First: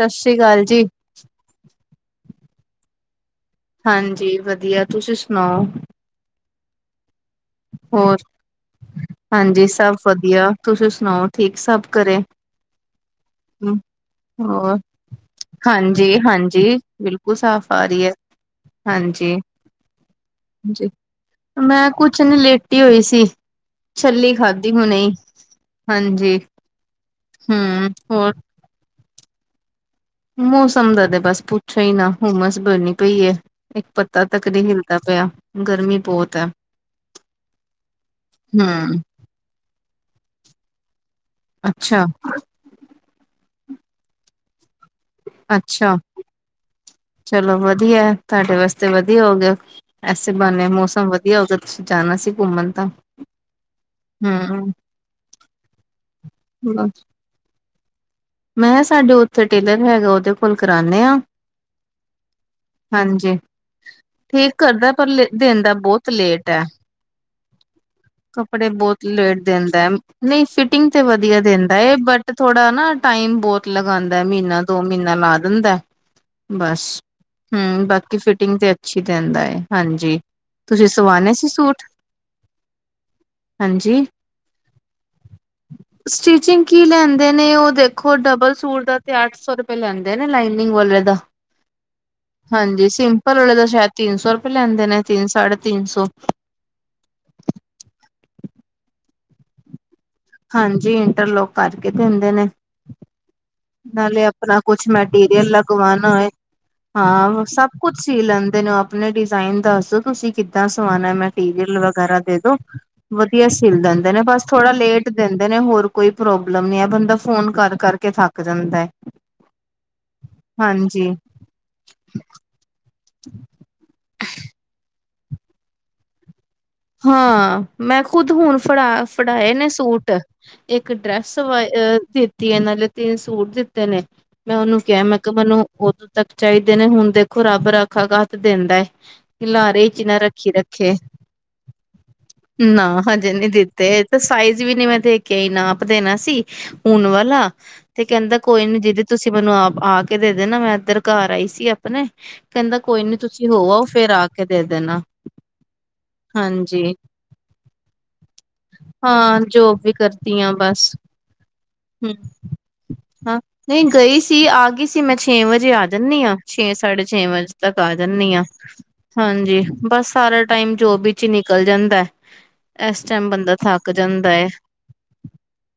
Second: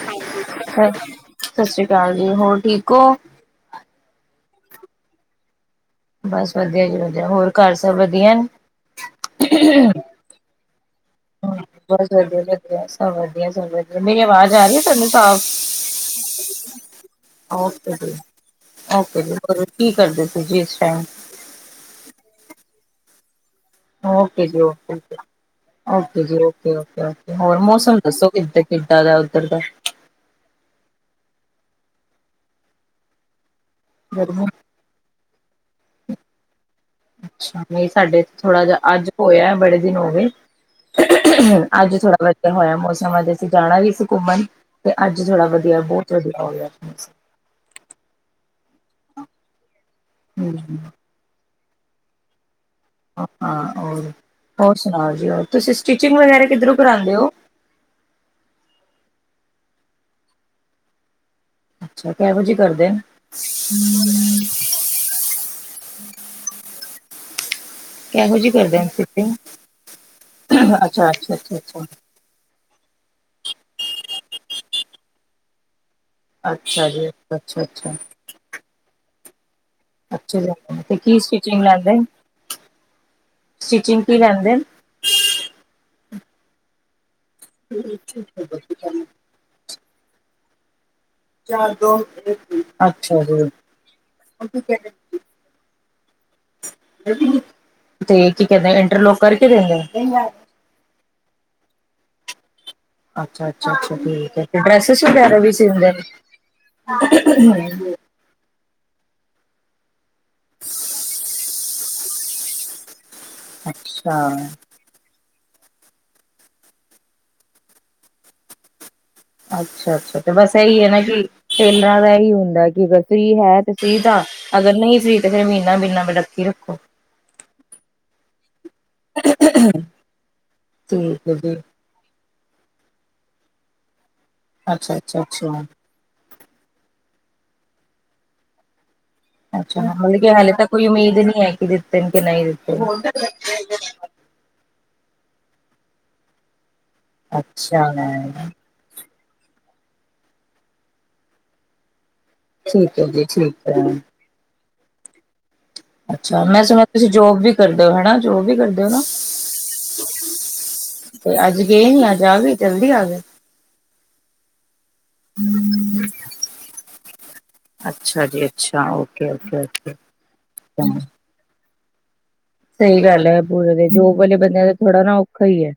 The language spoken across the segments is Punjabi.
ਸਤਿ ਸ੍ਰੀ ਅਕਾਲ ਜੀ ਸਤਿ ਸ੍ਰੀ ਅਕਾਲ ਜੀ ਹੋਰ ਠੀਕ ਹੋ। ਹਾਂਜੀ ਵਧੀਆ ਤੁਸੀਂ ਸੁਣਾਓ। ਬਸ ਵਧੀਆ ਜੀ ਵਧੀਆ ਹੋਰ ਘਰ ਸਭ ਹੋਰ ਵਧੀਆ ਨੇ। ਹਾਂਜੀ ਸਭ ਵਧੀਆ ਤੁਸੀਂ ਸੁਣਾਓ ਠੀਕ ਸਭ ਬਹੁਤ ਘਰੇ ਵਧੀਆ ਲੱਗਿਆ ਸਭ ਵਧੀਆ ਸਭ ਵਧੀਆ ਮੇਰੀ ਆਵਾਜ਼ ਆ ਰਹੀ ਆ ਤਾਨੂੰ ਸਾਫ਼। ਜੀ ਹਾਂਜੀ ਬਿਲਕੁਲ ਸਾਫ਼ ਆ ਓਕੇ ਰਹੀ ਹੈ। ਜੀ ਓਕੇ ਜੀ ਹਾਂਜੀ ਹੋਰ ਕੀ ਕਰਦੇ ਸੀ ਇਸ ਜੀ ਟਾਈਮ ਮੈਂ ਕੁਛ ਨਹੀਂ ਲੇਟੀ ਹੋਈ ਸੀ। ਛੱਲੀ ਓਕੇ ਜੀ ਖਾਧੀ ਹੁਣੇ ਹੀ ਓਕੇ, ਹਾਂਜੀ ਓਕੇ, ਓਕੇ। ਹੋਰ ਹਮ ਮੌਸਮ ਦੱਸੋ ਹੋਰ ਕਿੱਦ ਕਿੱਦਾਂ ਦਾ ਉੱਧਰ ਦਾ ਮੌਸਮ ਦਾ ਤੇ ਬਸ ਪੁੱਛੋ ਹੀ ਨਾ ਹੁਮਸ ਬਨੀ ਪਈ ਹੈ। ਇੱਕ ਪੱਤਾ ਗਰਮੀ ਤੱਕ ਨਹੀਂ ਹਿਲਦਾ ਪਿਆ ਗਰਮੀ ਬਹੁਤ ਹੈ। ਅੱਛਾ ਨਹੀਂ ਸਾਡੇ ਇਥੇ ਥੋੜਾ ਜਿਹਾ ਹਮ ਅੱਜ ਹੋਇਆ ਬੜੇ ਦਿਨ ਹੋਗੇ। ਅੱਜ ਅੱਛਾ ਥੋੜਾ ਵਧੀਆ ਹੋਇਆ ਮੌਸਮ ਅੱਜ ਅਸੀਂ ਜਾਣਾ ਵੀ ਸੀ ਘੁੰਮਣ। ਤੇ ਅੱਜ ਥੋੜਾ ਵਧੀਆ ਅੱਛਾ ਬਹੁਤ ਵਧੀਆ ਹੋ ਗਿਆ ਮੌਸਮ ਚਲੋ ਵਧੀਆ ਤੁਹਾਡੇ ਵਾਸਤੇ ਤੇ ਵਧੀਆ ਹੋ ਗਿਆ। ਐਸੇ ਹੂੰ ਬਹਾਨੇ ਮੌਸਮ ਵਧੀਆ ਹੋ ਗਿਆ ਤੁਸੀਂ ਜਾਣਾ ਸੀ ਘੁੰਮਣ। ਤਾਂ ਹਾਂ ਹੋਰ। ਹੂੰ। ਹੋਰ ਸੁਣਾਓ ਜੀ ਹੋ ਤੁਸੀ ਸਟਿਚਿੰਗ ਵਗੈਰਾ ਕਿਧਰੋ ਕਰਾਂਦੇ ਹੋ। ਮੈਂ ਸਾਡੇ ਉੱਥੇ ਟੇਲਰ ਹੈਗਾ ਉਹਦੇ ਕੋਲ ਕਰਾਣੇ ਆ। ਹ [unintelligible] ਅੱਛਾ ਕੇਹੋ ਜੀ ਕਰਦੇ ਹ। ਹਾਂਜੀ। ਠੀਕ ਕਰਦਾ ਪਰ ਦਿੰਦਾ ਬਹੁਤ ਲੇਟ ਐ [inaudible] ਕੱਪੜੇ ਬਹੁਤ ਸਟਿਚਿੰਗ ਲੇਟ ਦਿੰਦਾ ਐ, ਨਹੀਂ ਫਿਟਿੰਗ ਤੇ ਅੱਛਾ ਅੱਛਾ ਵਧੀਆ ਅੱਛਾ ਦਿੰਦਾ ਅੱਛਾ ਐ, ਬਟ ਥੋੜਾ ਨਾ ਟਾਈਮ ਬਹੁਤ ਲਗਾਉਂਦਾ, ਮਹੀਨਾ, ਦੋ ਮਹੀਨਾ ਲਾ ਦਿੰਦਾ। ਅੱਛਾ ਬਸ। ਜੀ ਅੱਛਾ ਹੂੰ, ਅੱਛਾ ਬਾਕੀ ਫਿਟਿੰਗ ਤੇ ਅੱਛੀ ਦਿੰਦਾ ਐ। ਹਾਂਜੀ, ਅੱਛਾ ਜੀ ਤੁਸੀਂ ਸਵਾਉਣੇ ਸੀ ਸੂਟ? ਹਾਂਜੀ। ਸਟੀਚਿੰਗ ਕੀ ਲੈਂਦੇ? ਸਟਿਚਿੰਗ ਕੀ ਲੈਂਦੇ ਨੇ, ਉਹ ਦੇਖੋ ਡਬਲ ਸੂਟ ਦਾ ਅੱਛਾ ਤੇ ਅੱਠ ਸੌ ਰੁਪਏ ਲੈਂਦੇ ਨਾ-ਨਾ ਲਾਈਨਿੰਗ ਬੋਲ [unintelligible] ਹਾਂਜੀ ਸਿੰਪਲ ਜੀ ਵਾਲੇ ਤਾਂ ਸ਼ਾਇਦ ਤਿੰਨ ਸੌ ਰੁਪਏ ਲੈਂਦੇ ਨੇ, ਤਿੰਨ ਸਾਢੇ ਤਿੰਨ ਸੌ ਤੇ ਕੀ ਕਹਿੰਦੇ ਇੰਟਰਲੋਕ ਕਰਕੇ ਦੇਂਦੇ ਨੇ? ਹਾਂਜੀ, ਇੰਟਰਲੋਕ ਕਰਕੇ ਦੇਂਦੇ ਨੇ। ਅੱਛਾ ਅੱਛਾ ਅੱਛਾ ਨਾਲੇ ਠੀਕ ਹੈ ਆਪਣਾ ਤੇ ਕੁਛ ਡਰੈਸਿਸ ਵਗੈਰਾ ਮੈਟੀਰੀਅਲ ਵੀ ਸੀਂਦੇ ਨੇ ਲਗਵਾਉਣਾ ਏ। ਹਾਂ ਸਭ ਕੁਛ ਸੀ ਲੈਂਦੇ ਨੇ ਓ ਆਪ। ਆਪਣੇ ਡਿਜ਼ਾਇਨ ਦੱਸ ਦੋ ਤੁਸੀਂ ਕਿੱਦਾਂ ਸਵਾਉਣਾ, ਮੈਟੀਰੀਅਲ ਵਗੈਰਾ ਦੇ ਦੋ। ਵਧੀਆ ਸਿਲ ਦਿੰਦੇ ਨੇ, ਅੱਛਾ ਬਸ ਥੋੜਾ ਲੇਟ ਦਿੰਦੇ ਨੇ, ਹੋਰ ਕੋਈ ਪ੍ਰੋਬਲਮ ਨੀ ਐ। ਬੰਦਾ ਫੋਨ ਕਰ-ਕਰ ਕੇ ਥੱਕ ਜਾਂਦਾ ਐ। ਅੱਛਾ-ਅੱਛਾ ਤੇ ਬਸ ਇਹੀ ਐ ਨਾ ਕਿ ਟੇਲਰਾ ਦਾ ਇਹੀ ਹੁੰਦਾ ਕਿ ਵਰ ਫਰੀ ਹੈ ਤੇ ਸੀਤਾ, ਅਗਰ ਨਹੀਂ ਸੀਤੇ ਫੇਰ ਮਹੀਨਾ-ਮਹੀਨਾ ਰੱਖੀ ਰੱਖੋ। ਹਾਂ, ਮੈਂ ਖੁਦ ਹੁਣ ਫੜਾ-ਫੜਾਏ ਨੇ ਸੂਟ, ਇੱਕ ਠੀਕ ਹੈ ਡਰੈਸ ਜੀ ਵਾਏ ਅ ਤਿ ਸੀਨ ਵਾਲੇ ਤਿੰਨ ਸੂਟ ਦਿੱਤੇ ਨੇ, ਮੈਂ ਉਹਨੂੰ ਕਿਹਾ ਮੈਂ ਅੱਛਾ-ਅੱਛਾ-ਅੱਛਾ। ਕਿਹਾ ਮੈਨੂੰ ਅੱਛਾ ਉਦੋਂ ਤੱਕ ਚਾਹੀਦੇ ਨੇ ਹੁਣ ਦੇ ਖੁ ਰੱਬ ਰਾਖਾ ਕੱਤ ਦਿੰਦਾ ਏ, ਅੱਛਾ ਲਾਰੇ ਅੱਛਾ ਚ ਨਾ ਮਤਲਬ ਕਿ ਰੱਖੀ ਹਾਲੇ ਤਾਂ ਕੋਈ ਰੱਖੇ। ਉਮੀਦ ਨਹੀਂ ਹੈ ਕਿ ਦਿੱਤੇ ਨੇ ਕਿ ਨਹੀਂ ਦਿੱਤੇ। ਨਾ ਹਜੇ ਨਹੀਂ ਦਿੱਤੇ, ਇਹ ਤਾਂ ਸਾਈਜ਼ ਵੀ ਨੀ ਮੈਂ ਦੇਖ ਕਈ ਨਾਪ ਦੇਣਾ ਸੀ, ਹੁਣ ਵਾਲਾ ਅੱਛਾ ਤੇ ਕਹਿੰਦਾ ਕੋਈ ਨੀ ਜਦ ਤੁਸੀਂ ਮੈਨੂੰ ਆਪ ਆ ਕੇ ਦੇ ਦੇਣਾ, ਮੈਂ ਇੱਧਰ ਘਰ ਆਈ ਸੀ ਆਪਣੇ। ਕਹਿੰਦਾ ਠੀਕ ਕੋਈ ਹੈ ਨੀ ਜੀ ਤੁਸੀਂ ਹੋ ਠੀਕ ਹੈ। ਆਓ, ਫ਼ੇਰ ਆ ਕੇ ਦੇ ਦੇਣਾ। ਅੱਛਾ ਮੈਂ ਹਾਂਜੀ। ਸੁਣਿਆ ਤੁਸੀਂ ਜੋਬ ਵੀ ਕਰਦੇ ਹੋ ਹਨਾ ਜੋਬ ਵੀ ਕਰਦੇ ਹੋ ਨਾ ਹਾਂ, ਜੋਬ ਵੀ ਕਰਦੀ ਆ ਬਸ। ਤੇ ਅੱਜ ਗਏ ਨੀ ਹੂੰ, ਅੱਜ ਆ ਗਏ ਜਲਦੀ ਆ ਗਏ। ਹਾਂ, ਨਹੀਂ ਗਈ ਸੀ, ਆ ਗਈ ਸੀ, ਮੈਂ ਛੇ ਵਜੇ ਆ ਜਾਂਦੀ ਆ, ਛੇ ਸਾਢੇ ਛੇ ਵਜੇ ਤੱਕ ਆ ਅੱਛਾ ਜਾਂਨੀ ਆ, ਜੀ ਅੱਛਾ ਹਾਂਜੀ। ਓਕੇ-ਓਕੇ-ਓਕੇ। ਬਸ ਸਾਰਾ ਟਾਈਮ ਜੋਬ ਵਿੱਚ ਨਿਕਲ ਜਾਂਦਾ। ਇਸ ਸਹੀ ਗੱਲ ਟਾਈਮ ਐ, ਬੰਦਾ ਪੂਰੇ ਦੇ ਥੱਕ ਜੋਬ ਜਾਂਦਾ ਵਾਲੇ ਹੈ ਬੰਦਿਆਂ ਦਾ ਥੋੜਾ ਨਾ ਔਖਾ ਈ ਐ।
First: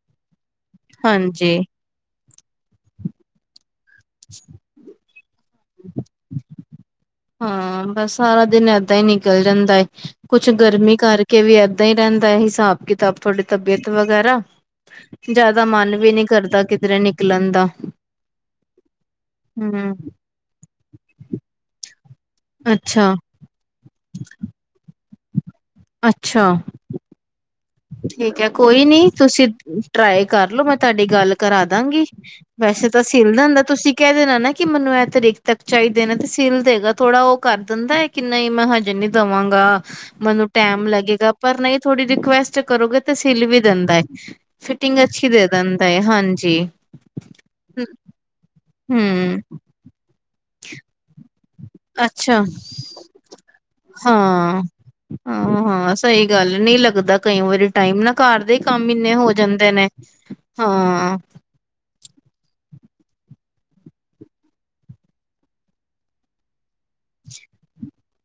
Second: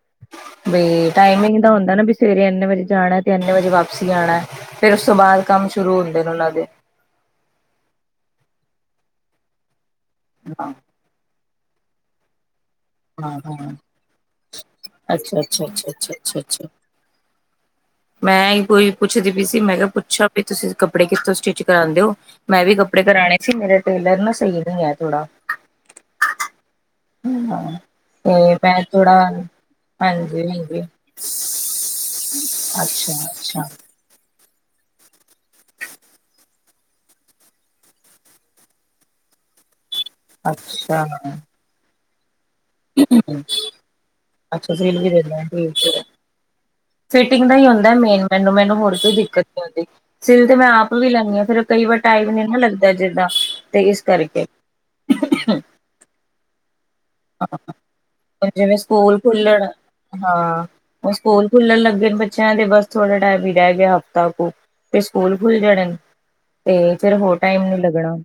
ਬ, ਹਾਂਜੀ ਟਾਈਮਿੰਗ ਦਾ ਹੁੰਦਾ ਨਾ, ਬ ਸਵੇਰੇ ਇੰਨੇ ਵਜੇ ਜਾਣਾ ਤੇ ਇੰਨੇ ਵਜੇ ਵਾਪ ਸ ਆਉਣਾ, ਫਿਰ ਉਸ ਤੋਂ ਬਾਅਦ ਹੁੰਦੇ ਨੇ ਉਹਨਾਂ ਦੇ। ਹਾਂ, ਬਸ ਸਾਰਾ ਦਿਨ ਐ ਏਦਾਂ ਹੀ ਨਿਕਲ ਜਾਂਦਾ ਏ, ਕੁਛ ਹਾਂ, ਗਰਮੀ ਕਰਕੇ ਵੀ ਏਦਾਂ ਹੀ ਰਹਿੰਦਾ ਐ ਹਿਸਾਬ ਕਿਤਾਬ ਹਾਂ, ਥੋਡੀ ਹਾਂ ਤਬੀਅਤ ਵਗੈਰਾ, ਅੱਛਾ, ਜ਼ਿਆਦਾ ਅੱਛਾ, ਅੱਛਾ, ਮਨ ਅੱਛਾ, ਵੀ ਨੀ ਅੱਛਾ, ਕਰਦਾ ਅੱਛਾ। ਕਿਧਰੇ ਨਿਕਲਣ ਦਾ। ਮੈਂ ਕੋਈ ਪੁੱਛਦੀ ਪਈ ਸੀ, ਮੈਂ ਕਿਹਾ ਹਮ ਪੁੱਛਾ ਵੀ ਤੁਸੀਂ ਕੱਪੜੇ ਕਿੱਥੋਂ ਸਟਿਚ ਕਰਾਂਦੇ ਓ? ਮੈਂ ਵੀ ਕੱਪੜੇ ਅੱਛਾ ਕਰਾਉਣੇ ਸੀ, ਮੇਰਾ ਟੇਲਰ ਨਾ ਸਹੀ ਨਈਂ ਐ ਥੋੜਾ। ਅੱਛਾ। ਹੂੰ, ਆ। ਠੀਕ ਐ। ਕੋਈ ਨੀ ਤੁਸੀਂ ਟਰਾਈ ਹਾਂਜੀ, ਕਰਲੋ, ਮੈਂ ਹਾਂਜੀ। ਤੁਹਾਡੀ ਗੱਲ ਕਰਾ ਦਾਂਗੀ। ਵੈ ਅੱਛਾ ਤਾਂ ਸਿੱਲ ਦਿੰਦਾ, ਤੁਸੀਂ ਕਹਿ ਦੇਣਾ ਨਾ ਏ। ਕਿ ਮੈਨੂੰ ਇਹ ਤਰੀਕ ਤੱਕ ਚਾਹੀਦੇ ਨੇ ਤੇ ਸਿਲ ਦੇਗਾ ਥੋੜਾ ਓ ਕਰ ਦਿੰਦਾ ਐ, ਕਿ ਨਈਂ, ਮੈਂ ਹਜੇ ਨੀ ਦਵਾਗਾਂ। ਮੈਨੂੰ ਟੈਮ ਅੱਛਾ, ਲੱਗੇਗਾ, ਪਰ ਨਹੀਂ ਥੋੜੀ ਰਿਕੁਐਸਟ ਕਰੋਗੇ ਤਾਂ ਸਿੱਲ ਵੀ ਦਿੰਦਾ ਐ, ਅੱਛਾ ਸਿਲ ਫਿਟਿੰਗ ਵੀ ਅੱਛੀ ਦਿੰਦੇ ਦੇ ਦਿੰਦਾ ਠੀਕ ਐ, ਹੈ। ਹਾਂਜੀ। ਫਿਟਿੰਗ ਦਾ ਹੀ ਹੁੰਦਾ ਮੇਨ ਮੈਨੂੰ, ਮੈਨੂੰ ਹੋਰ ਕੋਈ ਦਿੱਕਤ ਹਮ ਨੀ ਆਉਂਦੀ। ਸਿਲ ਤੇ ਮੈਂ ਆਪ ਵੀ ਲੈਨੀ ਆ। ਫਿਰ ਕਈ ਵਾਰ ਟਾਈਮ ਨੀ ਅੱਛਾ ਨਾ ਲੱਗਦਾ ਜਿੱਦਾਂ ਤੇ ਇਸ ਕਰਕੇ। ਆਹ, ਹਾਂ, ਸਹੀ ਗੱਲ ਐ। ਨਈ ਲੱ ਲੱਗਦਾ ਕਈ ਵਾਰੀ ਟਾਈਮ ਨਾ, ਘਰ ਦੇ ਜਿਵੇਂ ਕੰਮ ਇੰਨੇ ਸਕੂਲ ਹੋ ਖੁੱਲਣ ਜਾਂਦੇ ਨੇ। ਹਾਂ ਫਿਰ ਬੱਚਿਆਂ ਦੇ ਬਸ ਥੋੜਾ ਟਾਈਮ ਹੀ ਰਹਿ ਗਿਆ, ਹਫ਼ਤਾ ਕੂ ਤੇ ਸਕੂਲ ਖੁੱਲ ਜਾਣੇ ਈ। ਤੇ ਫਿਰ ਹੋਰ ਟਾਈਮ ਨਹੀਂ ਲੱਗਣਾ।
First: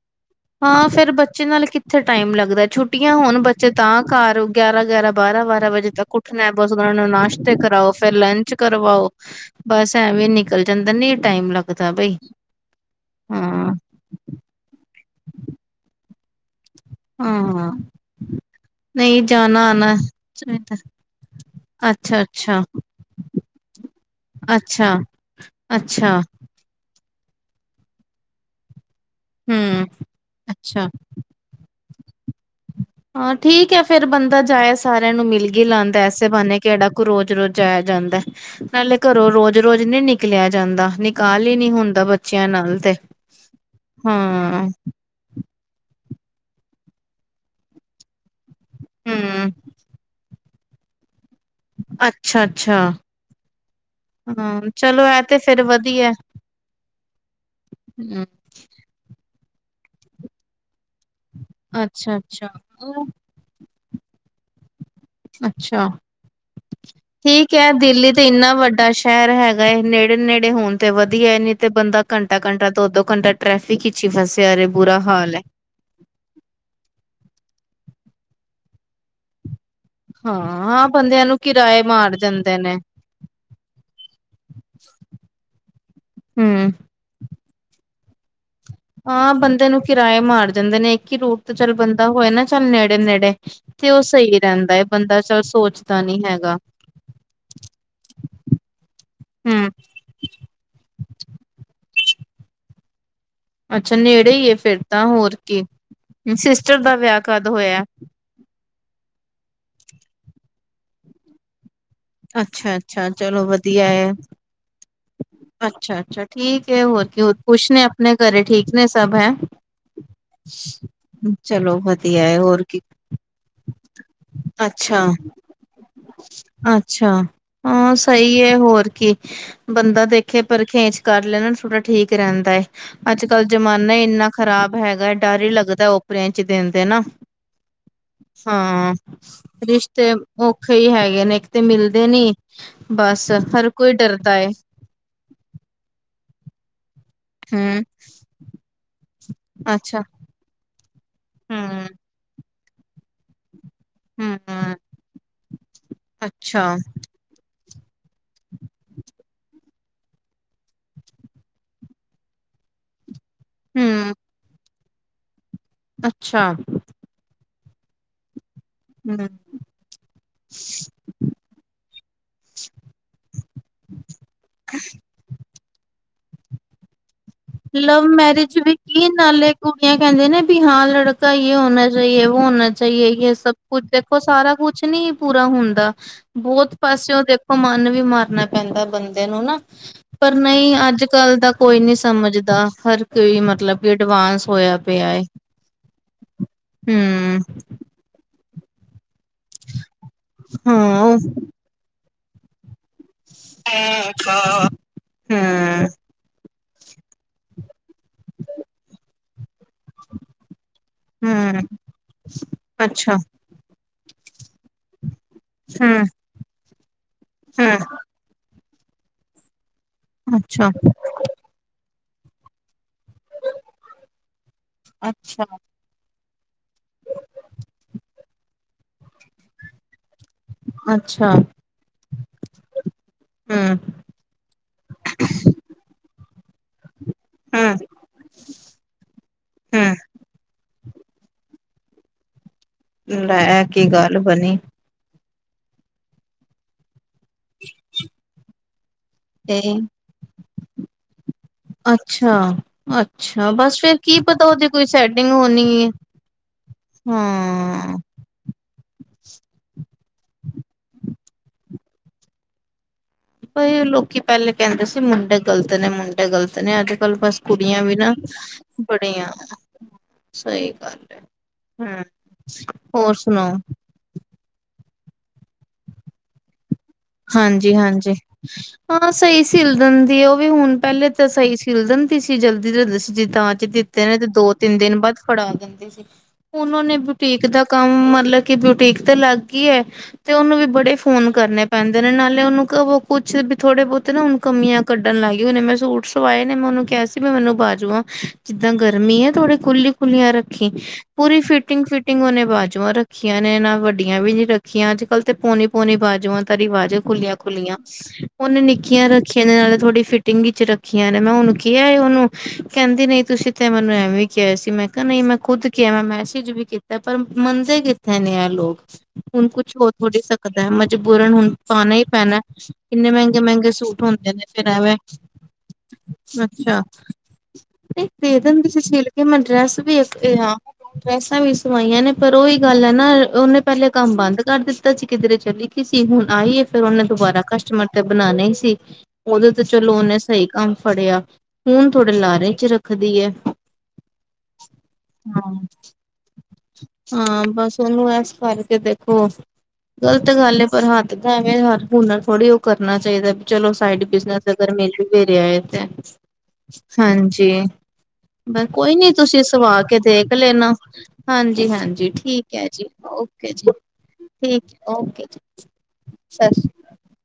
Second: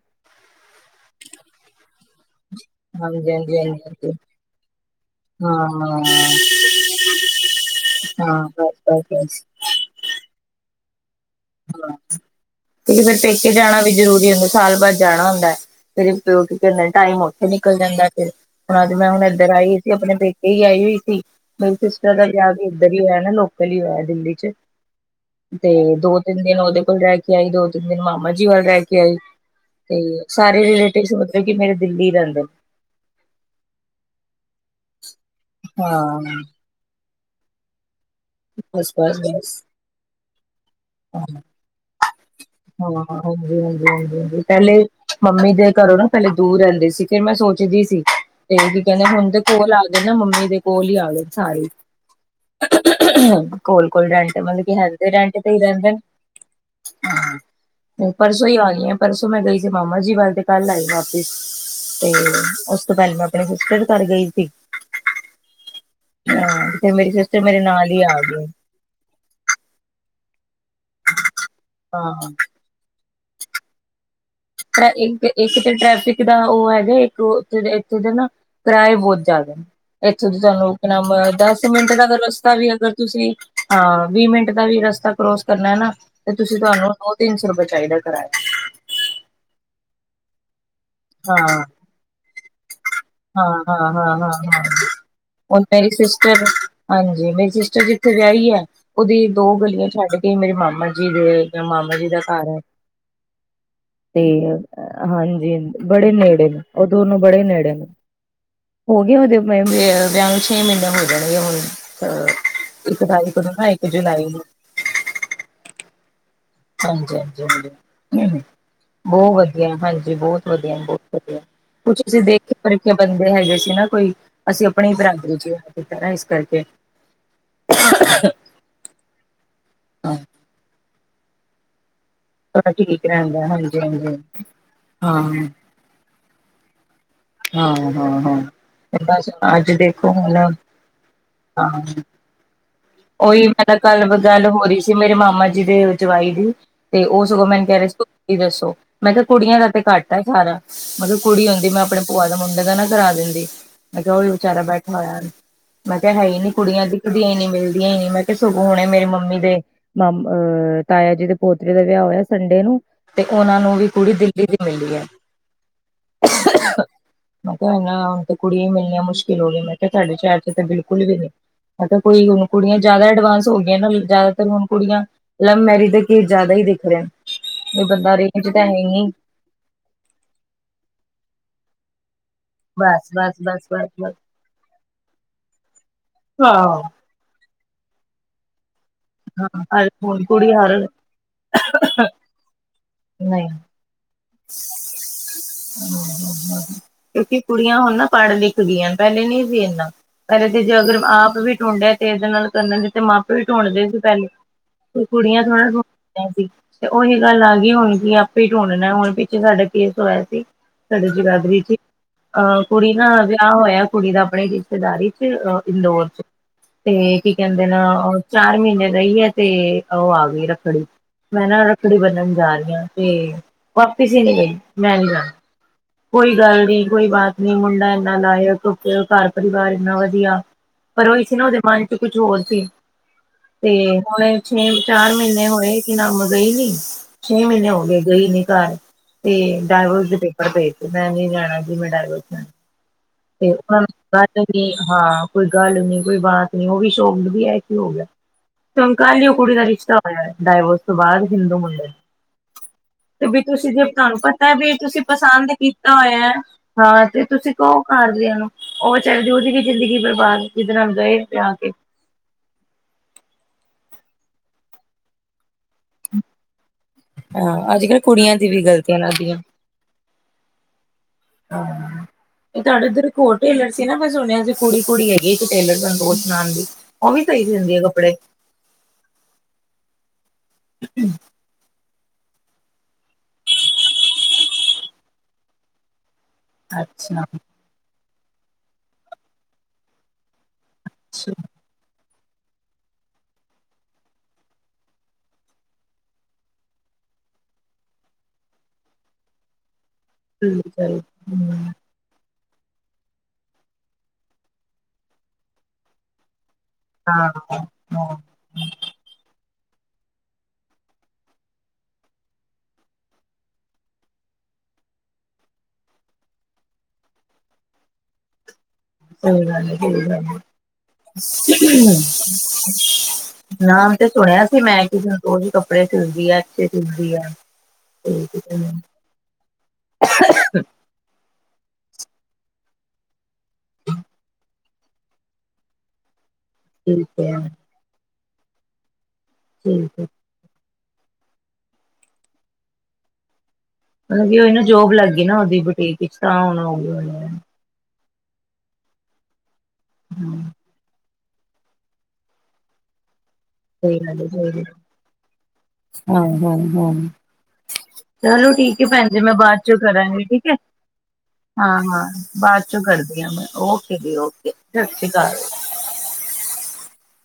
ਹਾਂ ਫਿਰ ਬੱਚੇ ਨਾਲ ਕਿੱਥੇ ਟਾਈਮ ਲੱਗਦਾ ਛੁੱਟੀਆਂ ਹਾਂਜੀ ਹੋਣ ਹਾਂਜੀ ਬੱਚੇ ਹਾਂਜੀ ਤਾਂ ਹਾਂਜੀ ਘਰ ਗਿਆਰਾਂ। ਗਿਆਰਾਂ ਬਾਰਾਂ ਬਾਰਾਂ ਵਜੇ ਤੱਕ ਉੱਠਣਾ। ਹਾਂ ਬਸ ਉਹਨਾਂ ਨੂੰ ਨਾਸ਼ਤੇ ਕਰਾਓ। ਫਿਰ ਹਾਂ ਲੰਚ ਬਸ ਬਸ ਕਰਵਾਓ। ਬਸ ਬਸ ਐਵੇਂ। ਐਵੀਂ ਨਿਕਲ ਜਾਂਦਾ ਨਹੀਂ। ਟਾਈਮ ਲੱਗਦਾ ਬਈ ਠੀਕ ਫਿਰ ਪੇਕੇ ਹਾਂ ਜਾਣਾ ਵੀ ਜਰੂਰੀ ਹੁੰਦਾ ਸਾਲ ਬਾਅਦ। ਜਾਣਾ ਹੁੰਦਾ ਹੈ। ਮੇਰੇ ਪਿਓ? ਕਿੰਨਾ ਟਾਈਮ ਉੱਥੇ ਹਾਂ ਨਿਕਲ ਜਾਂਦਾ ਫਿਰ ਹੁਣ ਅੱਜ ਮੈਂ ਨਹੀਂ ਹੁਣ ਏਧਰ ਜਾਣਾ ਆਈ ਸੀ ਆਣਾ ਆਪਣੇ ਪੇਕੇ ਹੀ ਆਈ ਹੋਈ ਸੀ। ਮੇਰੀ ਸਿਸਟਰ ਅੱਛਾ ਦਾ ਵਿਆਹ ਅੱਛਾ ਵੀ ਇੱਧਰ ਹੀ ਹੋਇਆ ਨਾ ਲੋਕਲ ਹੀ ਹੋਇਆ ਹੈ। ਦਿੱਲੀ 'ਚ ਅੱਛਾ ਤੇ ਦੋ ਅੱਛਾ ਤਿੰਨ ਦਿਨ। ਮੈਂ ਉਹਦੇ ਕੋਲ ਰਹਿ ਕੇ ਆਈ ਦੋ ਤਿੰਨ ਦਿਨ ਮਾਮਾ ਜੀ ਵੱਲ ਰਹੇ। ਕੇ ਆਈਂ ਹਮ ਤੇ ਸਾਰੇ ਅੱਛਾ ਰਿਲੇਟਿਵ ਮਤਲਬ ਕਿ ਮੇਰੇ ਦਿੱਲੀ ਰਹਿੰਦੇ। ਹਾਂ ਠੀਕ ਹੈ ਫਿਰ ਬੰਦਾ ਜਾਏ ਸਾਰਿਆਂ ਨੂੰ ਮਿਲ ਗਿਲ ਆਉਂਦਾ ਐਸੇ ਹਾਂ ਬਹਾਨੇ ਕਿਹੜਾ। ਰੋਜ਼ ਰੋਜ਼ ਜਾਇਆ ਜਾਂਦਾ ਬਸ ਨਾਲੇ ਬਸ ਘਰੋਂ ਰੋਜ਼ ਬਸ। ਰੋਜ਼ ਨੀ ਨਿਕਲਿਆ। ਜਾਂਦਾ ਨਿਕਾਲ ਹੀ ਨਹੀਂ ਹੁੰਦਾ ਬੱਚਿਆਂ ਨਾਲ ਹਾਂ ਤੇ ਹਾਂਜੀ ਹਾਂਜੀ ਹਾਂ। ਘਰੋ ਨਾ ਪਹਿਲੇ ਦੂਰ ਰਹਿੰਦੇ ਸੀ। ਫਿਰ ਮੈਂ ਸੋਚਦੀ ਸੀ ਤੇ ਕੀ ਕਹਿੰਦੇ ਹੁਣ ਤੇ ਹੂੰ, ਕੋਲ ਆਗੇ ਨਾ ਮੰਮੀ ਦੇ। ਕੋਲ ਹੀ ਆਗੇ ਸਾਰੇ ਅੱਛਾ-ਅੱਛਾ, ਕੋਲ ਕੋਲ ਡੈਂਟ ਹਾਂ ਮਤਲਬ ਕੀ ਹੈ ਚਲੋ ਰਹਿੰਦੇ ਐ ਰੈਟ। ਤੇ ਫੇਰ ਰਹਿੰਦੇ ਵਧੀਆ ਤੇ ਹੂੰ, ਪਰਸੋਂ ਹੀ ਆ ਗਈਆਂ ਪਰਸੋਂ ਮੈਂ। ਮਾਮਾ ਜੀ ਵੱਲ ਤੇ ਕੱਲ ਆਈ ਹਾਂ। ਤੇ ਅੱਛਾ-ਅੱਛਾ। ਉਸ ਤੋਂ ਪਹਿਲਾਂ ਮੈਂ ਆਪਣੇ ਸਿਸਟਰ ਦੇ ਘਰ ਗਈ ਸੀ। ਅੱਛਾ ਹਾਂ ਤੇ ਮੇਰੀ ਸਿਸਟਰ ਠੀਕ ਮੇਰੇ ਹੈ ਨਾਲ ਹੀ ਦਿੱਲੀ ਆ ਤੇ ਗਈ ਇੰਨਾ ਵੱਡਾ ਸ਼ਹਿਰ ਹੈਗਾ ਨੇੜੇ। ਨੇੜੇ ਨੇੜੇ ਹੋਣ ਤੇ ਵਧੀਆ ਨੀ ਤੇ ਬੰਦਾ ਹਾਂ ਘੰਟਾ ਘੰਟਾ ਦੋ ਦੋ ਘੰਟਾ ਟਰੈਫਿਕ ਵਿੱਚ ਹੀ ਫਸਿਆ। ਰੇ ਬੁਰਾ ਇਹ ਇੱਕ ਹਾਲ ਐ। ਇੱਕ ਤੇ ਟਰੈਫਿਕ ਦਾ ਉਹ ਹੈਗਾ ਇੱਕ। ਇਦੇ ਦਾ ਕਿਰਾਏ ਬਹੁਤ ਜ਼ਿਆਦਾ ਨੇ। ਇੱਥੋਂ ਦੀ ਤੁਹਾਨੂੰ ਕਿ ਹਾਂ, ਨਾਮ ਬੰਦਿਆਂ ਨੂੰ ਦਸ ਕਿਰਾਏ ਮਿੰਟ ਦਾ ਮਾਰ ਤਾਂ ਰਸਤਾ ਜਾਂਦੇ ਵੀ ਨੇ ਅਗਰ ਤੁਸੀਂ ਹਾਂ ਵੀਹ ਮਿੰਟ ਦਾ ਵੀ ਰਸਤਾ। ਰਸਤਾ ਕਰੋਸ ਕਰਨਾ ਨਾ ਤੇ ਤੁਸੀਂ ਹੂੰ। ਤੁਹਾਨੂੰ ਦੋ ਤਿੰਨ ਸੌ ਰੁਪਈਆ ਚਾਹੀਦਾ ਕਰਾਇਆ ਦਾ। ਹਾਂ ਬੰਦੇ ਨੂੰ ਕਿਰਾਏ ਮਾਰ ਜਾਂਦੇ ਨੇ ਇੱਕ ਹੀ ਰੂਟ ਤੇ ਹਾਂ ਚੱਲ ਬੰਦਾ ਹੋਏ ਨਾ ਚੱਲ ਨੇੜੇ ਨੇੜੇ। ਹਾਂ ਹਾਂ ਹਾਂ ਹਾਂ ਹਾਂ ਚੱਲ ਹੁਣ ਮੇਰੀ ਸੋਚਦਾ ਨੀ ਸਿਸਟਰ ਹੈਗਾ ਹਾਂਜੀ ਮੇਰੀ ਸਿਸਟਰ ਜਿੱਥੇ। ਵਿਆਹੀ ਹੈ ਉਹਦੀ ਦੋ ਹੂੰ, ਗਲੀਆਂ ਛੱਡ ਕੇ ਮੇਰੇ ਮਾਮਾ ਜੀ ਦੇ ਮੇਰੇ ਮਾਮਾ ਜੀ ਦਾ ਘਰ ਹੈ। [inaudible] ਅੱਛਾ ਤੇ ਨੇੜੇ ਈ ਏ ਫੇਰ ਤਾਂ ਹੋਰ ਹਾਂਜੀ ਕੀ ਬੜੇ ਨੇੜੇ ਨੇ ਸਿਸਟਰ ਉਹ ਦਾ ਦੋਨੋ ਵਿਆਹ ਬੜੇ ਕਦ ਨੇੜੇ ਹੋਇਆ? ਨੇ। ਹੋਗੇਏ ਉਹਦੇ ਵਿਆਹ ਨੂੰ ਛੇ ਮਹੀਨੇ ਹੋ ਜਾਣਗੇ ਹੁਣ। ਅੱਛਾ ਅਹ ਇੱਕ ਅੱਛਾ ਤਾਰੀਖ ਚਲੋ ਨੂੰ ਨਾ ਇੱਕ ਵਧੀਆ ਹੈ ਜੁਲਾਈ ਨੂੰ। ਅੱਛਾ ਅੱਛਾ। ਠੀਕ ਹੈ ਹੋਰ ਹਾਂਜੀ ਕੀ ਹਾਂਜੀ ਖ਼ੁਸ਼ ਹਾਂਜੀ ਨੇ ਆਪਣੇ ਹਮ ਘਰੇ ਠੀਕ ਨੇ ਸਭ ਹੈ। ਬਹੁਤ ਵਧੀਆ ਹਾਂਜੀ ਬਹੁਤ ਵਧੀਆ ਬਹੁਤ ਵਧੀਆ ਚਲੋ ਕੁਛ ਅਸੀਂ ਵਧੀਆ ਹੈ ਦੇਖੇ ਹੋਰ ਕੀ ਪਰਿਖੇ ਬੰਦੇ ਹੈਗੇ ਸੀ ਨਾ ਕੋਈ ਅਸੀਂ ਆਪਣੀ ਅੱਛਾ ਬਰਾਦਰੀ 'ਚ ਨਹੀਂ ਕੀਤਾ। ਕਰਕੇ ਅੱਛਾ ਹਾਂ ਸਹੀ ਹੈ ਹੋਰ ਕੀ ਬੰਦਾ ਹਾਂ ਦੇਖੇ ਪਰਖੇ ਇਸ ਕਰ ਲੈ ਨਾ ਥੋੜਾ। ਠੀਕ ਰਹਿੰਦਾ ਹੈਏ ਥੋੜਾ ਠੀਕ ਅੱਜ ਕੱਲ ਰਹਿੰਦਾ ਹਾਂਜੀ ਜਮਾਨਾ ਹਾਂਜੀ ਇੰਨਾ ਖ਼ਰਾਬ ਹੈਗਾ ਹੈ ਹਾਂ ਡਰ ਹੀ ਲੱਗਦਾ। ਟੈਂਚ ਦਿਨ ਦੇ ਨਾ ਹਾਂ ਹਾਂ ਹਾਂ ਬਸ ਅੱਜ ਰਿਸ਼ਤੇ ਦੇਖੋ ਹੁਣ ਔਖੇ ਹੀ ਹੈਗੇ ਨੇ ਇੱਕਤੇ ਹਾਂ ਮਿਲਦੇ ਨੀ। ਨਹੀਂ। ਉਹੀ ਮੈਂ ਤਾਂ ਕੱਲ ਗੱਲ ਹੋ ਰਹੀ ਸੀ। ਮੇਰੇ ਮਾਮਾ ਜੀ ਦੇ ਜਵਾਈ ਦੀ ਤੇ ਉਹ ਸਗੋਂ ਮੈਨੂੰ ਕਹਿ ਹਮ ਰਹੇ ਸੀ। ਕੋਈ ਕੁੜੀ ਦੱਸੋ? ਮੈਂ ਕਿਹਾ ਕੁੜੀਆਂ ਦਾ ਤੇ ਅੱਛਾ ਘੱਟਾ ਆ ਸਾਰਾ ਮਤਲਬ ਕੁੜੀ ਹੁੰਦੀ ਮੈਂ ਹਮ ਆਪਣੇ ਭੂਆ ਦਾ ਮੁੰਡੇ ਦਾ ਨਾ ਕਰਾ ਦਿੰਦੀ। ਮੈਂ ਕਿਹਾ ਉਹੀ ਵਿਚਾਰਾ ਹਮ ਬੈਠਾ ਹੋਇਆ। ਮੈਂ ਕਿਹਾ ਹੈ ਨਹੀਂ ਨੀ ਅੱਛਾ ਕੁੜੀਆਂ ਦਿਖਦੀਆਂ ਹੀ ਨੀ ਮਿਲਦੀਆਂ ਹੀ ਨੀ ਮੈਂ। ਤੇ ਸਗੋਂ ਹੁਣੇ ਮੇਰੀ ਮੰਮੀ ਦੇ ਅਹ ਤਾਇਆ ਜੀ ਦੇ ਪੋਤਰੀ ਦਾ ਵਿਆਹ ਹੋਇਆ ਸੰਡੇ ਨੂੰ। ਤੇ ਉਹਨਾਂ ਨੂੰ ਵੀ ਕੁੜੀ ਹੂੰ, ਦਿੱਲੀ ਦੀ ਮਿਲੀ ਹੈ। ਅੱਛਾ। ਤੇ ਨਾ ਹੁਣ ਤੇ ਕੁੜੀਆਂ ਮਿਲਣੀਆਂ ਹੂੰ। ਮੁਸ਼ਕਿਲ ਹੋ ਗਈਆਂ ਮੈਂ ਕਿਹਾ ਤੁਹਾਡੇ ਸ਼ਹਿਰ 'ਚ ਤੇ ਬਿਲਕੁਲ ਵੀ ਨੀ ਮੈਂ ਕਿਹਾ ਕੋਈ ਉਹਨੂੰ। ਕੁੜੀਆਂ ਜ਼ਿਆਦਾ ਐਡਵਾਂਸ ਹੋ ਗਈਆਂ ਨਾ ਜ਼ਿਆਦਾਤਰ ਹੁਣ ਕੁੜੀਆਂ ਲਵ ਮੈਰਿਜ ਦਾ ਕੇਸ ਜ਼ਿਆਦਾ ਹੀ ਦਿਖ ਰਿਹਾ ਹੈ। ਲਵ ਮੈਰਿਜ ਵੀ ਨੀ ਕੀ ਨਾਲੇ ਕੁੜੀਆਂ ਕਹਿੰਦੇ ਨੇ ਵੀ ਹਾਂ ਲੜਕਾ ਇਹ ਹੋਣਾ ਚਾਹੀਏ। ਹੋਣਾ ਬਸ ਚਾਹੀਏ ਯੇ ਬਸ ਸਭ ਬਸ ਕੁਛ ਬਸ ਬਸ। ਦੇਖੋ ਸਾਰਾ ਕੁਛ ਨੀ ਪੂਰਾ ਹੁੰਦਾ ਬੋਤ ਹਾਂ ਪਾਸਿਓ ਦੇਖ ਮਨ ਵੀ ਮਾਰਨਾ ਪੈਂਦਾ ਬੰਦੇ ਨੂੰ, ਨਾ। ਹਰ ਹੁਣ ਪਰ ਕੁੜੀ ਨਈਂ, ਹਰ ਅੱਜ ਕੱਲ ਦਾ ਕੋਈ ਨੀ ਸਮਝਦਾ ਹਰ ਕੋਈ, ਨਹੀਂ ਮਤਲਬ ਕਿ ਅਡਵਾ ਕਿਉਂਕਿ, ਹੂੰ, ਕੁੜੀਆਂ ਹੁਣ ਨਾ, ਪੜ੍ਹ ਲਿਖ ਗੀਆਂ, ਪਹਿਲੇ ਨੀ ਸੀ ਇਨਾ ਪਹਿਲੇ ਤੇ, ਜੇ ਅਗਰ ਹਾਂ। ਹੂੰ, ਹੂੰ, ਆਪ ਵੀ ਦ ਤੇ ਏਦੇ ਨਾਲ ਕਨਨ ਤੇ ਮਾਪੇ ਵੀ ਟੂੰਡਦੇ ਸੀ ਪਹਿਲੇ। ਅੱਛਾ, ਤੇ, ਕੁੜੀਆਂ ਥੋੜਾ ਹੂੰ, ਦੀਆਂ ਸੀ ਤੇ ਉਹੀ ਗੱਲ ਆ ਗੀ, ਹੁਣ ਕਿ ਆਪੇ ਟੁੰਡਣਾ ਹੁਣ, ਪਿੱਛੇ ਸਾਡੇ ਕੇਸ ਹੋਇਆ ਸੀ, ਸਾਡੇ ਹੂੰ, ਜਗਾਧਰੀ ਚ। ਅਹ, ਕੁੜੀ ਨਾ ਅੱਛਾ। ਵਿਆਹ ਹੋਇਆ ਕੁੜੀ ਦਾ ਆਪਣੇ ਰਿਸ਼ਤੇਦਾਰੀ ਚ, ਅ ਇੰਦੋਰ ਚ। ਤੇ ਕੀ ਕਹਿੰਦੇ ਨ, ਚਾਰ ਮਹੀਨੇ ਰਹੀ ਹੈ ਤੇ ਓ ਆ ਗਈ, ਅੱਛਾ, ਰੱਖੜੀ। ਮੈਂ ਨਾ, ਰੱਖੜੀ ਬੰਨਣ ਜਾ ਰਹੀ ਹਾਂ, ਤੇ ਵਾਪਿਸ ਹੀ ਨੀ ਗਈ। ਮੈਂ ਨੀ ਜਾਣਾ। ਕੋਈ ਗੱਲ ਨੀ, ਕੋਈ ਬਾਤ ਨੀ ਮੁੰਡਾ ਇੰਨਾ ਲਾਇਕ, ਘਰ-ਪਰਿਵਾਰ ਇੰਨਾ ਵਥ ਇਆ, ਪਰ ਉਹੀ ਅੱਛਾ, ਸੀ ਨਾ, ਓਦੇ ਮਨ ਚ ਕੁਛ ਹੋਰ ਸੀ। ਤੇ ਹੂੰ, ਹੁਣੇ, ਛੇ-ਚਾਰ ਮਹੀਨੇ ਹੋਏ ਕਿ ਨਾਮ ਗਈ ਨੀ ਛੇ ਮਹੀਨੇ ਹੂੰ, ਹੋ ਗਏ, ਗਈ ਨੀ ਘਰ, ਤੇ ਇਕ ਹੂੰ। ਡਾਈਵੋ ਮੈਂ ਨੀ ਜਾਣਾ ਮੈਂ ਤੇ ਲੈ ਉਹਨਾਂ ਕੀ ਨੂੰ ਗੱਲ ਬਣੀ ਨੀ ਹਾਂ, ਕੋਈ ਗੱਲ ਨੀ, ਕੋਈ ਬਾਤ ਨੀ। ਓ ਵੀ ਚੋ ਵੀ, ਐ ਕਿ ਹੋ ਗਿਆ। ਤੇ ਹੂਨ, ਕੱਲ ਈ ਕੁੜੀ ਤੇ ਦਾ ਰਿਸ਼ਤਾ ਹੋਇਆ ਡਾਇਵੋਰਸ ਤੋਂ ਬਾਅਦ, ਹਿੰਦੂ ਮੁੰਡੇ, ਅੱਛਾ ਤੇ ਅੱਛਾ ਤੁਸੀਂ, ਬਸ ਜੇ ਫੇਰ ਤਾਨੂੰ ਕੀ ਪਤਾ ਉਹਦੀ ਐਵੀ, ਕੋਈ ਤੁਸੀਂ ਸੈਟਿੰਗ ਪਸੰਦ ਹੋਣੀ ਹੈ ਕੀਤਾ ਹੋਇਆ ਹਾਂ ਤੇ ਤੁਸੀਂ ਕੋ, ਹਾਂ ਘਰ ਦਿਆਂ ਨੂੰ, ਓਹ ਚਾਹੀਦੀ ਓਦੀ ਵੀ ਜ਼ਿੰਦਗੀ ਬਰਬਾਦ, ਜਿਦੇ ਨਾਲ ਗਏ, ਆ ਕੇ ਭਈ, ਲੋਕੀ ਪਹਿਲੇ ਕਹਿੰਦੇ ਸੀ, ਮੁੰਡੇ ਗਲਤ ਨੇ, ਮੁੰਡੇ ਗ਼ਲਤ ਤ ਨੇ ਅੱਜ ਕੱਲ, ਬਸ ਹਾਂ ਕੁੜੀਆਂ ਅੱਜ ਵੀ ਕੱਲ੍ਹ ਨਾ, ਕੁੜੀਆਂ ਦੀ ਵੀ ਗ਼ਲਤੀਆਂ ਬੜੀਆਂ ਲੱਗਦੀਆਂ ਸਹੀ ਗੱਲ ਹੈ ਹਮ ਤੇ ਤੁਹਾਡੇ ਉੱਧਰ ਇਕ ਹੋਰ ਟੇਲਰ ਸੀ ਨਾ ਮੈਂ ਸੁਣਿਆ ਸੀ, ਕੁੜੀ, ਕੁੜੀ ਹੈਗੀ ਇੱਕ ਟੇਲਰ ਦਾ ਦੋਸ ਨਾਲ ਦੀ ਉਹ ਵੀ ਸਹੀ ਹਾਂਜੀ, ਸੀਂਦੀ ਹੈ ਕੱਪੜੇ ਹਾਂਜੀ। ਹਾਂ, ਸਹੀ ਸਿਲ ਦੰਦੀ, ਉਹ ਵੀ। ਹੁਣ, ਪਹਿਲੇ ਤਾਂ ਸਹੀ ਸਲ ਦੰ [unintelligible] ਦੋ ਤਿੰਨ ਦਿਨ ਬਾਅਦ ਫੜਾ ਦੰਦੇ ਸੀ। ਓਨੋ ਨੇ ਅੱਛਾ ਬੂਟੀਕ ਦਾ ਕੰਮ, ਮਤਲਬ ਕਿ ਬਊਟੀਕ ਤੇ ਲੱਗ ਗੀ ਐ, ਤੇ ਓਨੂੰ ਵੀ ਬੜੇ, ਫੋਨ ਅੱਛਾ ਕਰਨੇ ਦੇ ਨੇ ਨਾਲੇ, ਓਨੂੰ ਕਵੋ ਕੁਛ ਵੀ, ਥੋੜੇ-ਬੋਤੇ ਨਾ, ਓਨੂੰ ਕਮੀਆਂ ਕੱਢਣ ਲੱੲਗੀ, ਹੁਨੇ ਮੈਂ ਸੂਟ ਸਵਾਏ ਨੇ, ਮੈਂ ਓਨੂ ਕਿਹਾ ਸੀ ਮੈਂ, ਮੈਨੂੰ ਬਾਜੂਆਂ ਜਿੱਦਾਂ ਗਰਮੀ ਐ, ਥੋੜੇ ਖੁੱਲੀ ਖੁਲੀਆਂ ਰੱਖੀ, ਠੀਕ ਹੈ ਪੂਰੀ ਹਮ, ਫਿਟਿੰਗ-ਫਿਟਿੰਗ ਓਨੇ ਬਾਜੂਆਂ ਰੱਖੀਆਂ ਨੇ ਨਾ, ਵੱਡੀਆਂ ਵੀ ਨੀ ਰੱਖੀਆਂ, ਅੱਜ-ਕੱਲ ਤੇ, ਪੋਣੀ-ਪੋਣੀ ਬਾਜੂਆਂ ਦਾ ਰਿਵਾਜ਼ ਐ, ਹਾਂ ਖੁੱਲੀਆਂ-ਖੁੱਲੀਆਂ, ਹਾਂ ਓਨੇ ਨਿੱਕੀਆਂ ਰੱਖੀ ਕੇ ਨਾਲ, ਥੋੜੀ ਫਿਟਿੰਗ ਵਿੱਚ ਰੱਖੀਆਂ ਨੇ, ਮੈਂ ਓਨੂੰ ਕਿਆ ਓਨੂੰ, ਕੇਂਦੀ, ਨਹੀਂ, ਤੁਸੀਂ ਤੇ ਮੈਨੂੰ ਐਵੇਂ ਕੇਆ ਸੀ, ਮੈਂ ਕਾ ਨਹੀਂ, ਮੈਂ ਖੁਦ ਕੇਆ ਮੈਂ ਮੈਸੇਜ ਵੀ ਕੀਤਾ, ਪਰ ਮੰਣਦੇ ਕਿੱਥੇ ਨੇ ਏ ਲੋਕ। ਸਹੀ ਹੁਣ ਗੱਲ ਐ, ਕੁਛ ਹੋ ਸਹੀ ਗੱਲ ਥੋੜੀ ਐ। ਸਕਦਾ ਮਜਬੂਰਨ ਹੁਣ ਪਾਣਾ ਹੀ ਪੈਣਾ ਕਿੰਨੇ ਮਹਿੰਗੇ ਮਹਿੰਗੇ ਨਾਮ ਸੂਟ ਤੇ ਹੁੰਦੇ ਨੇ ਸੁਣਿਆ ਸੀ ਫਿਰ ਮੈਂ, ਐਵੇਂ ਕਿ ਸੰਤੋਸ਼ ਕੱਪੜੇ ਸਿਲ ਦੀਏ, ਅੱਛੇ [inaudible] ਨਹੀਂ ਠੀਕ ਦੇ ਹੈ ਦੰਦੇ ਸੀ, ਛਿਲ ਕੇ ਮੈਂ ਡਰੈਸ ਵੀ, ਡਰੈਸਾਂ ਵੀ ਸਵਾਈਆਂ ਨੇ, ਪਰ ਉਹੀ ਗੱਲ ਹੈ ਨਾ, ਉਹਨੇ ਪਹਿਲੇ ਕੰਮ ਬੰਦ ਕਰ ਦਿੱਤਾ ਸੀ, ਕਿਧਰੇ ਚਲੀ ਗੀ ਸੀ, ਹੁਣ ਆਈਏ ਫੇਰ, ਓਨੇ ਠੀਕ ਹੈ ਦੁਬਾਰਾ ਕਸਟਮਰ ਤੇ ਬਨਾਨੇ ਹੀ ਸੀ, ਓਦੇ ਤੇ, ਚਲੋ, ਠੀਕ ਹੈ ਓਨੇ ਸਹੀ ਕੰਮ ਫੜਿਆ ਹੁਣ, ਥੋੜੇ ਲਾਰੇ ਚ ਰੱਖਦੀ ਐ। ਮਤਲਬ ਕਿ ਓਈ ਨਾ, ਜੋਬ ਲੱਗ ਗਈ ਨਾ, ਓਦੀ ਬੁਟੀਕ ਵਿੱਚ, ਤਾਂ ਹੁਣ ਹੋ ਗਈ ਹੋਣੀ ਹੈ ਹਾਂ, ਬਸ ਓਨੂੰ ਏਸ ਕਰਕੇ, ਦੇਖੋ, ਗ਼ਲਤ ਹਾਂ ਗੱਲ ਐ ਪਰ ਹੱ ਦਾ, ਐਵੇਂ ਹਰ ਹੁੰਨਰ ਥੋੜ੍ਹੀ ਉਹ ਕਰਨਾ ਚਾਈਦਾ। ਚਲੋ, ਸਹੀ ਸਾਈਡ ਗੱਲ ਹੈ ਬਿਜ਼ਨਸ ਸਹੀ ਗੱਲ ਹੈ ਅਗਰ ਮਿਲ ਵੀ ਰੇਆ ਐ ਤੇ, ਹਾਂ ਹਾਂ ਹਾਂ ਹਾਂਜੀ। ਚਲੋ ਬ, ਠੀਕ ਹੈ ਕੋਈ ਭੈਣ ਨੀ ਜੀ ਮੈਂ ਤੁਸੀਂ ਬਾਅਦ ਚੋਂ ਸਵਾ ਕੇ ਕਰਾਂਗੀ ਦੇਖ ਠੀਕ ਹੈ ਲੈਨਾ। ਹਾਂਜੀ, ਹਾਂ ਹਾਂ ਹਾਂਜੀ ਠੀਕ ਬਾਅਦ ਐ ਚੋਂ ਜੀ ਕਰਦੀ ਹਾਂ ਮੈਂ ਓਕੇ ਜੀ ਓਕੇ ਠੀਕ ਸਤਿ ਸ਼੍ਰੀ ਓਕੇ ਅਕਾਲ ਜੀ [inaudible]